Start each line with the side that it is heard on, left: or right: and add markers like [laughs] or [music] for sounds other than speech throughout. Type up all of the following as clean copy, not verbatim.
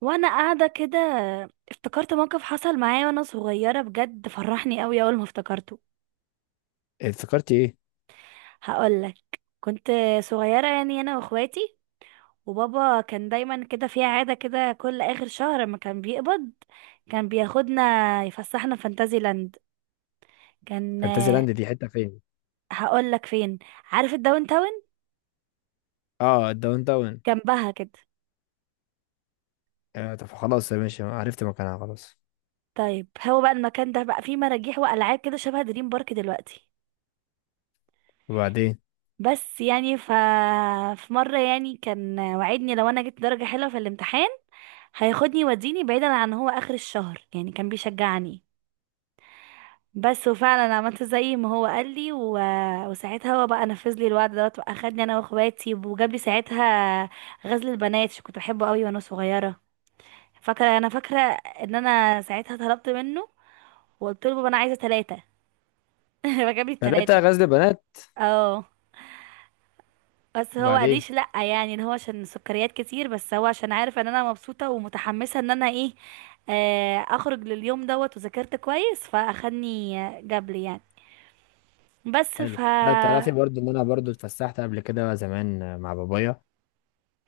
right: وانا قاعده كده، افتكرت موقف حصل معايا وانا صغيره بجد، فرحني قوي اول ما افتكرته.
left: افتكرت ايه؟
right: هقولك. كنت صغيره، يعني انا واخواتي، وبابا كان دايما كده في عاده كده، كل اخر شهر ما كان بيقبض كان بياخدنا يفسحنا فانتازي لاند. كان،
left: فانتازي لاند دي حته فين؟
right: هقولك فين. عارف الداون تاون؟
left: اه، الداون داون.
right: جنبها كده.
left: آه طب خلاص يا باشا، عرفت مكانها خلاص.
right: طيب هو بقى المكان ده بقى فيه مراجيح والعاب كده شبه دريم بارك دلوقتي.
left: وبعدين؟
right: بس يعني في مرة يعني كان وعدني لو انا جبت درجة حلوة في الامتحان هياخدني يوديني بعيدا عن هو اخر الشهر، يعني كان بيشجعني بس. وفعلا عملت زي ما هو قال لي وساعتها هو بقى نفذ لي الوعد دوت، واخدني انا واخواتي وجاب لي ساعتها غزل البنات عشان كنت بحبه قوي وانا صغيرة. فاكرة، انا فاكرة ان انا ساعتها طلبت منه وقلت له بابا انا عايزة ثلاثة. [laughs] فجاب لي
left: ثلاثة
right: الثلاثة.
left: غزل بنات؟
right: اه، بس هو
left: وبعدين؟
right: قاليش لأ يعني، اللي هو عشان سكريات كتير، بس هو عشان عارف ان انا مبسوطة ومتحمسة ان انا ايه. اخرج لليوم دوت وذاكرت كويس فاخدني جابلي يعني. بس
left: حلو.
right: ف
left: لا تعرفي برضو ان انا برضو اتفسحت قبل كده زمان مع بابايا.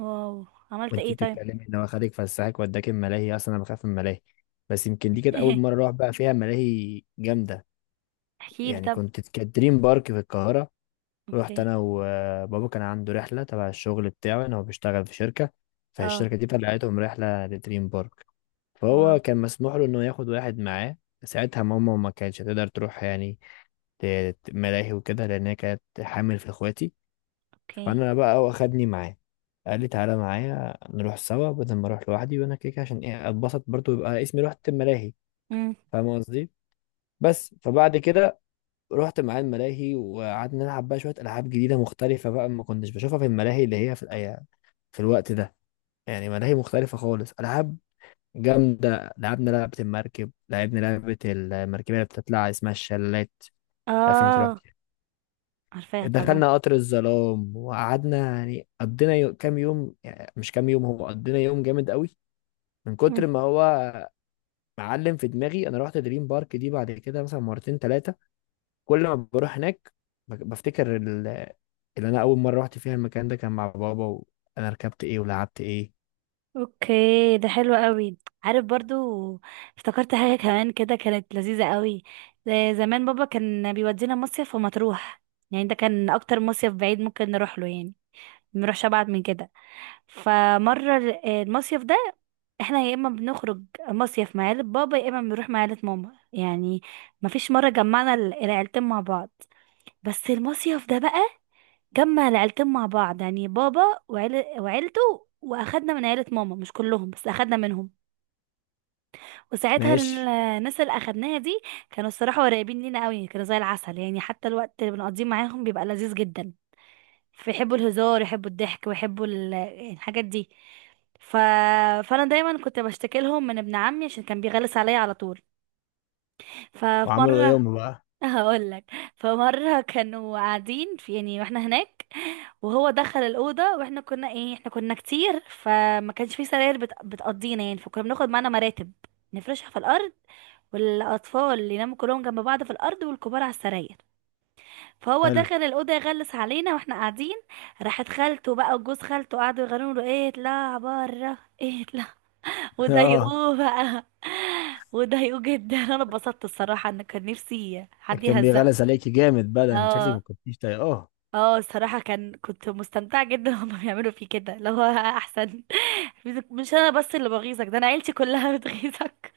right: واو، عملت
left: وانت
right: ايه طيب؟
left: بتتكلمي ان هو خدك فسحك وداك الملاهي، اصلا انا بخاف من الملاهي، بس يمكن دي كانت اول مره
right: [laughs]
left: اروح بقى فيها ملاهي جامده.
right: احكيلي
left: يعني
right: طب.
left: كانت دريم بارك في القاهره.
right: اوكي.
left: رحت انا وبابا، كان عنده رحله تبع الشغل بتاعه، ان هو بيشتغل في شركه،
right: اه.
left: فالشركه دي طلعتهم رحله لدريم بارك.
right: واو.
left: فهو كان مسموح له انه ياخد واحد معاه. ساعتها ماما ما كانتش هتقدر تروح، يعني ملاهي وكده، لان هي كانت حامل في اخواتي.
right: اوكي.
left: فانا بقى واخدني معاه، قال لي تعالى معايا نروح سوا بدل ما اروح لوحدي، وانا كده كده عشان ايه اتبسط برضو، يبقى اسمي رحت الملاهي.
right: امم
left: فاهم قصدي؟ بس فبعد كده رحت معاه الملاهي وقعدنا نلعب بقى شويه العاب جديده مختلفه بقى، ما كنتش بشوفها في الملاهي، اللي هي في في الوقت ده. يعني ملاهي مختلفه خالص، العاب جامدة. لعبنا لعبة المركب، لعبنا لعبة المركبية اللي بتطلع اسمها الشلالات. عارفين انت رحت؟
right: اه. عارفاها طبعا.
left: دخلنا قطر الظلام، وقعدنا يعني قضينا كام يوم، يعني مش كام يوم، هو قضينا يوم جامد قوي من كتر
right: [laughs]
left: ما هو معلم في دماغي. انا رحت دريم بارك دي بعد كده مثلا مرتين ثلاثة، كل ما بروح هناك ب- بفتكر ال- اللي انا اول مرة رحت فيها المكان ده كان مع بابا، وانا ركبت ايه ولعبت ايه.
right: اوكي، ده حلو قوي. عارف، برضو افتكرت حاجة كمان كده كانت لذيذة قوي. ده زمان بابا كان بيودينا مصيف ومطروح، يعني ده كان اكتر مصيف بعيد ممكن نروح له يعني، منروحش ابعد من كده. فمرة المصيف ده، احنا يا اما بنخرج مصيف مع عيلة بابا، يا اما بنروح مع عيلة ماما يعني، مفيش مرة جمعنا العيلتين مع بعض. بس المصيف ده بقى جمع العيلتين مع بعض، يعني بابا وعيلته واخدنا من عيلة ماما مش كلهم بس اخدنا منهم. وساعتها
left: ماشي.
right: الناس اللي اخدناها دي كانوا الصراحة قريبين لينا قوي، كانوا زي العسل يعني، حتى الوقت اللي بنقضيه معاهم بيبقى لذيذ جدا. فيحبوا الهزار، يحبوا الضحك، ويحبوا الحاجات دي. ف... فانا دايما كنت بشتكي لهم من ابن عمي عشان كان بيغلس عليا على طول. ففي
left: وعملوا ايه
right: مره،
left: هم بقى؟
right: هقول لك. فمره كانوا قاعدين في، يعني واحنا هناك، وهو دخل الاوضه، واحنا كنا ايه، احنا كنا كتير فما كانش في سراير بتقضينا يعني، فكنا بناخد معانا مراتب نفرشها في الارض، والاطفال يناموا كلهم جنب بعض في الارض والكبار على السراير. فهو
left: حلو.
right: دخل الاوضه يغلس علينا واحنا قاعدين. راحت خالته بقى وجوز خالته قعدوا يغنوا له ايه، اطلع بره، ايه اطلع. [laughs]
left: [laughs] اه.
right: وضايقوه بقى، وضايقوه جدا. [laughs] انا اتبسطت الصراحه، ان كان نفسي حد
left: كان
right: يهزقه.
left: بيغلس عليكي جامد بقى ده، أنت شكلك ما
right: اه.
left: كنتيش طايقاه، اه.
right: اه الصراحة كان، كنت مستمتعة جدا. [laughs] هما بيعملوا فيه كده اللي هو احسن. [laughs] مش انا بس اللي بغيظك ده، انا عيلتي كلها [laughs] بتغيظك.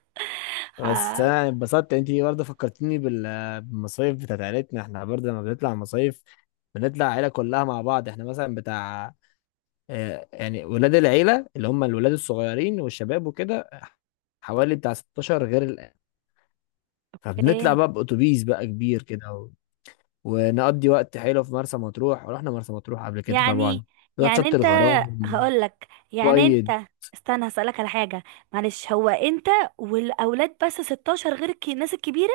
left: بس
right: ها،.
left: انا انبسطت، انت برضه فكرتيني بالمصايف بتاعت عيلتنا. احنا برضه لما بنطلع مصايف بنطلع عيله كلها مع بعض. احنا مثلا بتاع يعني ولاد العيله، اللي هم الولاد الصغيرين والشباب وكده، حوالي بتاع 16 غير الآن. فبنطلع
right: ايه.
left: بقى بأتوبيس بقى كبير كده ونقضي وقت حلو في مرسى مطروح. ورحنا مرسى مطروح قبل كده
right: يعني
left: طبعا، رحت
right: يعني
left: شط
right: انت،
left: الغرام،
right: هقولك
left: بيض.
right: انت، استنى هسألك على حاجة. معلش، هو انت والاولاد بس 16 غير الناس الكبيرة؟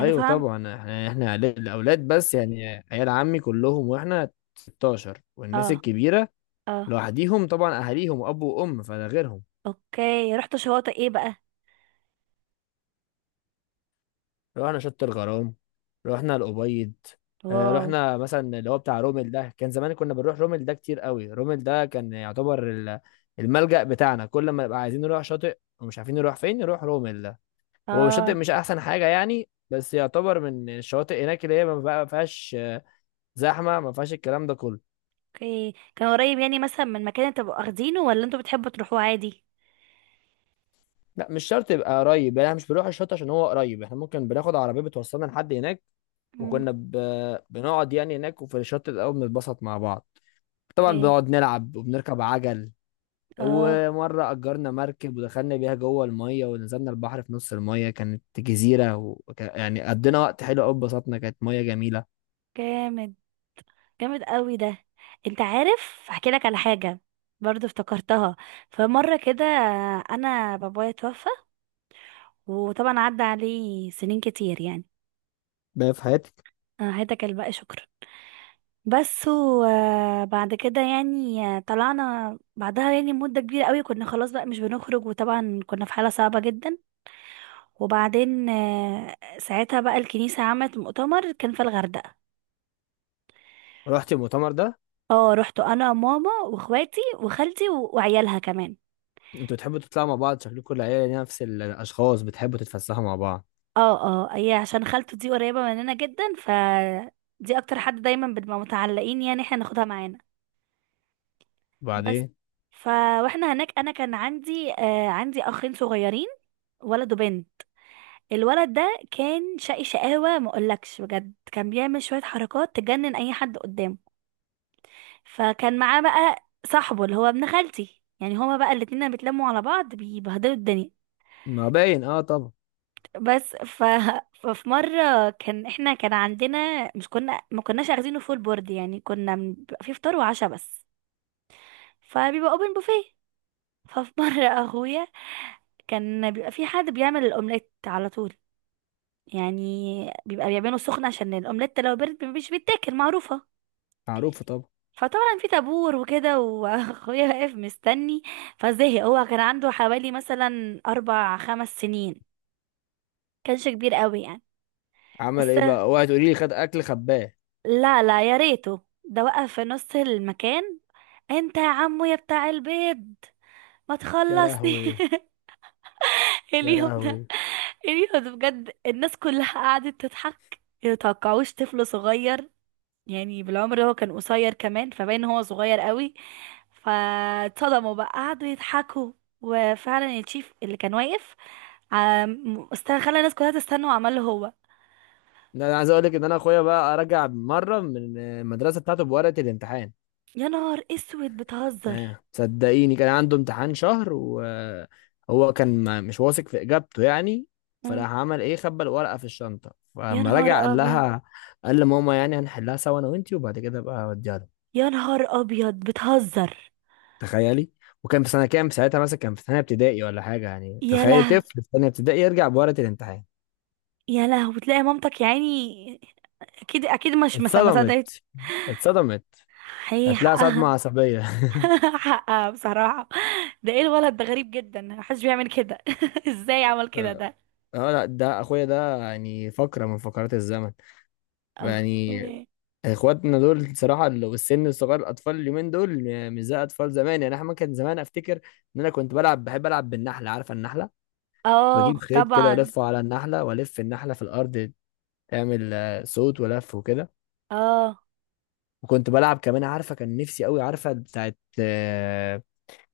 right: انا فاهم.
left: طبعا، احنا الاولاد بس يعني، عيال عمي كلهم واحنا 16، والناس
right: اه.
left: الكبيره
right: اه.
left: لوحديهم طبعا، اهاليهم اب وام، فده غيرهم.
right: اوكي، رحت شواطئ ايه بقى؟
left: رحنا شط الغرام، رحنا الابيض.
right: واو.
left: رحنا مثلا اللي هو بتاع رومل ده، كان زمان كنا بنروح رومل ده كتير قوي. رومل ده كان يعتبر الملجأ بتاعنا، كل ما نبقى عايزين نروح شاطئ ومش عارفين نروح فين نروح رومل ده. هو الشاطئ
right: اه.
left: مش احسن حاجه يعني، بس يعتبر من الشواطئ هناك اللي هي ما فيهاش زحمه، ما فيهاش الكلام ده كله.
right: اوكي، كان قريب يعني مثلا من مكان انتوا بتبقوا واخدينه، ولا انتوا بتحبوا تروحوه عادي؟
left: لا مش شرط يبقى قريب، يعني احنا مش بنروح الشط عشان هو قريب، احنا ممكن بناخد عربيه بتوصلنا لحد هناك. وكنا ب... بنقعد يعني هناك، وفي الشط الاول بنتبسط مع بعض طبعا،
right: اوكي.
left: بنقعد نلعب وبنركب عجل.
right: اه.
left: ومره اجرنا مركب ودخلنا بيها جوه الميه، ونزلنا البحر في نص الميه، كانت جزيره، يعني قضينا وقت حلو قوي، اتبسطنا، كانت ميه جميله.
right: جامد، جامد قوي ده. انت عارف، احكي لك على حاجه برضو افتكرتها. فمره كده، انا بابايا توفى، وطبعا عدى عليه سنين كتير يعني.
left: بقى في حياتك.
right: أنا هداك الباقي شكرا. بس وبعد كده يعني، طلعنا بعدها يعني مدة كبيرة قوي، كنا خلاص بقى مش بنخرج، وطبعا كنا في حالة صعبة جدا. وبعدين، ساعتها بقى الكنيسة عملت مؤتمر كان في الغردقة.
left: رحت المؤتمر ده؟
right: اه، رحت انا ماما واخواتي وخالتي وعيالها كمان.
left: انتوا بتحبوا تطلعوا مع بعض، شكلكم العيله نفس الاشخاص بتحبوا تتفسحوا مع بعض.
right: اه. اه، هي عشان خالته دي قريبة مننا جدا، دي اكتر حد دايما بنبقى متعلقين، يعني احنا ناخدها معانا بس.
left: وبعدين؟
right: ف واحنا هناك، انا كان عندي آه عندي اخين صغيرين، ولد وبنت. الولد ده كان شقي شقاوة ما اقولكش بجد، كان بيعمل شوية حركات تجنن اي حد قدامه. فكان معاه بقى صاحبه اللي هو ابن خالتي، يعني هما بقى الاتنين لما بيتلموا على بعض بيبهدلوا الدنيا
left: ما باين، اه طبعا.
right: بس. [laughs] ففي مرة كان احنا كان عندنا، مش كنا ما كناش اخدينه فول بورد، يعني كنا بيبقى فيه فطار وعشاء بس، فبيبقى اوبن بوفيه. [laughs] ففي مرة اخويا، كان بيبقى في حد بيعمل الاومليت على طول يعني، بيبقى بيعمله سخن عشان الاومليت لو برد مش بيتاكل، معروفة.
left: معروفه طبعا.
right: فطبعا في طابور وكده، واخويا [laughs] واقف مستني. فزهق، هو كان عنده حوالي مثلا اربع خمس سنين، كانش كبير قوي يعني.
left: عمل
right: بس
left: ايه بقى؟ اوعي تقولي لي خد اكل خباه.
right: لا لا، يا ريته ده، وقف في نص المكان: انت يا عمو يا بتاع البيض، ما
left: يا
right: تخلصني.
left: لهوي.
right: [laughs]
left: يا
right: اليوم ده،
left: لهوي.
right: اليوم ده بجد الناس كلها قعدت تضحك، يتوقعوش طفل صغير يعني، بالعمر هو كان قصير كمان فباين هو صغير قوي. فاتصدموا بقى قعدوا يضحكوا. وفعلا الشيف اللي كان واقف، خلى الناس كلها تستنى وعمل له هو.
left: لا انا عايز اقول لك ان انا اخويا بقى رجع مره من المدرسه بتاعته بورقه الامتحان،
right: يا نهار اسود،
left: يعني
right: بتهزر.
left: صدقيني كان عنده امتحان شهر، وهو كان مش واثق في اجابته يعني.
right: مم.
left: فراح عمل ايه، خبى الورقه في الشنطه،
right: يا
left: فلما
right: نهار
left: رجع قال
right: ابيض.
left: لها، قال لماما يعني هنحلها سوا انا وانتي، وبعد كده بقى اوديها له.
right: يا نهار ابيض، بتهزر.
left: تخيلي. وكان في سنه كام ساعتها، مثلا كان في ثانيه ابتدائي ولا حاجه، يعني
right: يا
left: تخيلي
right: له.
left: طفل في ثانيه ابتدائي يرجع بورقه الامتحان.
right: يا له، وتلاقي مامتك يا عيني. اكيد اكيد، مش مس- ما صدقت.
left: اتصدمت. اتصدمت.
right: حقيقي،
left: هتلاقي صدمة
right: حقها.
left: عصبية.
right: [laughs] حقها بصراحة. ده ايه الولد ده، غريب جدا، محدش بيعمل كده. [laughs] ازاي
left: [laughs]
right: عمل كده ده.
left: اه لا، ده اخويا ده يعني فقرة من فقرات الزمن. يعني
right: اوكي.
left: اخواتنا دول صراحة والسن الصغير، الاطفال اليومين دول مش زي اطفال زمان. يعني احنا كان زمان، افتكر ان انا كنت بلعب، بحب العب بالنحلة، عارفة النحلة؟ كنت بجيب
right: اه
left: خيط كده
right: طبعا.
left: والفه على النحلة والف النحلة في الارض، تعمل صوت ولف وكده.
right: اه.
left: وكنت بلعب كمان، عارفة كان نفسي قوي، عارفة بتاعت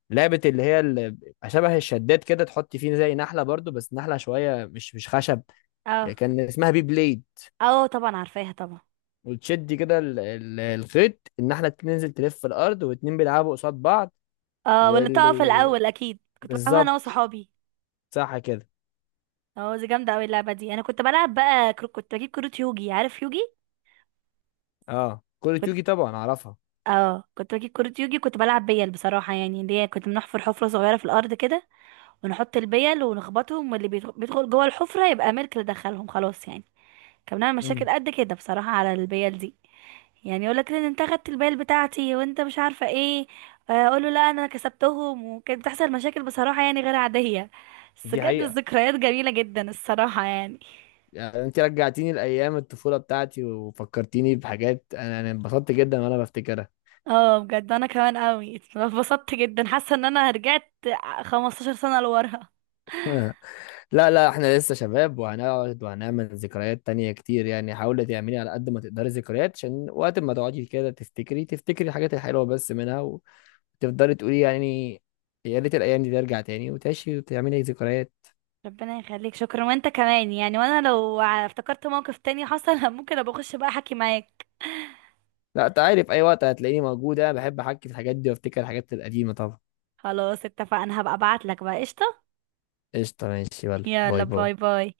left: لعبة شبه الشداد كده، تحط فيه زي نحلة برضو، بس نحلة شوية مش خشب.
right: اه.
left: كان اسمها بي بليد.
right: اه طبعا، عارفاها طبعا.
left: وتشد كده الخيط، النحلة تنزل تلف في الأرض، واتنين بيلعبوا قصاد بعض.
right: اه، واللي تقف
left: واللي
right: الاول، اكيد كنت بلعبها انا
left: بالظبط،
right: وصحابي.
left: صح كده.
right: اه دي جامدة اوي اللعبة دي. انا كنت بلعب بقى كنت بجيب كروت يوجي، عارف يوجي.
left: اه، كل يوجي طبعا، أعرفها.
right: اه، كنت بجيب كرة يوجي، كنت بلعب بيل بصراحة، يعني اللي هي كنت بنحفر حفرة صغيرة في الأرض كده، ونحط البيل ونخبطهم، واللي بيدخل جوه الحفرة يبقى ملك، اللي دخلهم خلاص يعني. كان بنعمل
left: امم.
right: مشاكل قد كده بصراحة على البيل دي، يعني يقول لك ان انت خدت البيل بتاعتي، وانت مش عارفة ايه. اقول له لا انا كسبتهم، وكانت بتحصل مشاكل بصراحة يعني غير عادية. بس
left: دي
right: بجد
left: حقيقة.
right: الذكريات جميلة جدا الصراحة يعني.
left: يعني انت رجعتيني لأيام الطفولة بتاعتي وفكرتيني بحاجات، انا انبسطت جدا وانا بفتكرها.
right: اه بجد، انا كمان قوي اتبسطت جدا، حاسة ان انا رجعت 15 سنة لورا.
left: [laughs] لا لا، احنا لسه شباب وهنقعد وهنعمل ذكريات تانية كتير. يعني حاولي تعملي على قد ما تقدري ذكريات، عشان وقت ما تقعدي كده تفتكري الحاجات الحلوة بس منها، وتفضلي تقولي يعني يا ريت الأيام دي ترجع تاني، وتعيشي وتعملي ذكريات.
right: ربنا يخليك، شكرا، وانت كمان يعني. وانا لو افتكرت موقف تاني حصل [laughs] ممكن ابقى اخش بقى احكي معاك.
left: لا انت عارف، أي وقت هتلاقيني موجودة، بحب أحكي في الحاجات دي وأفتكر الحاجات القديمة طبعا.
right: خلاص اتفقنا، هبقى ابعت لك بقى، قشطة.
left: قشطة ماشي، يلا
right: يلا
left: باي باي.
right: باي باي.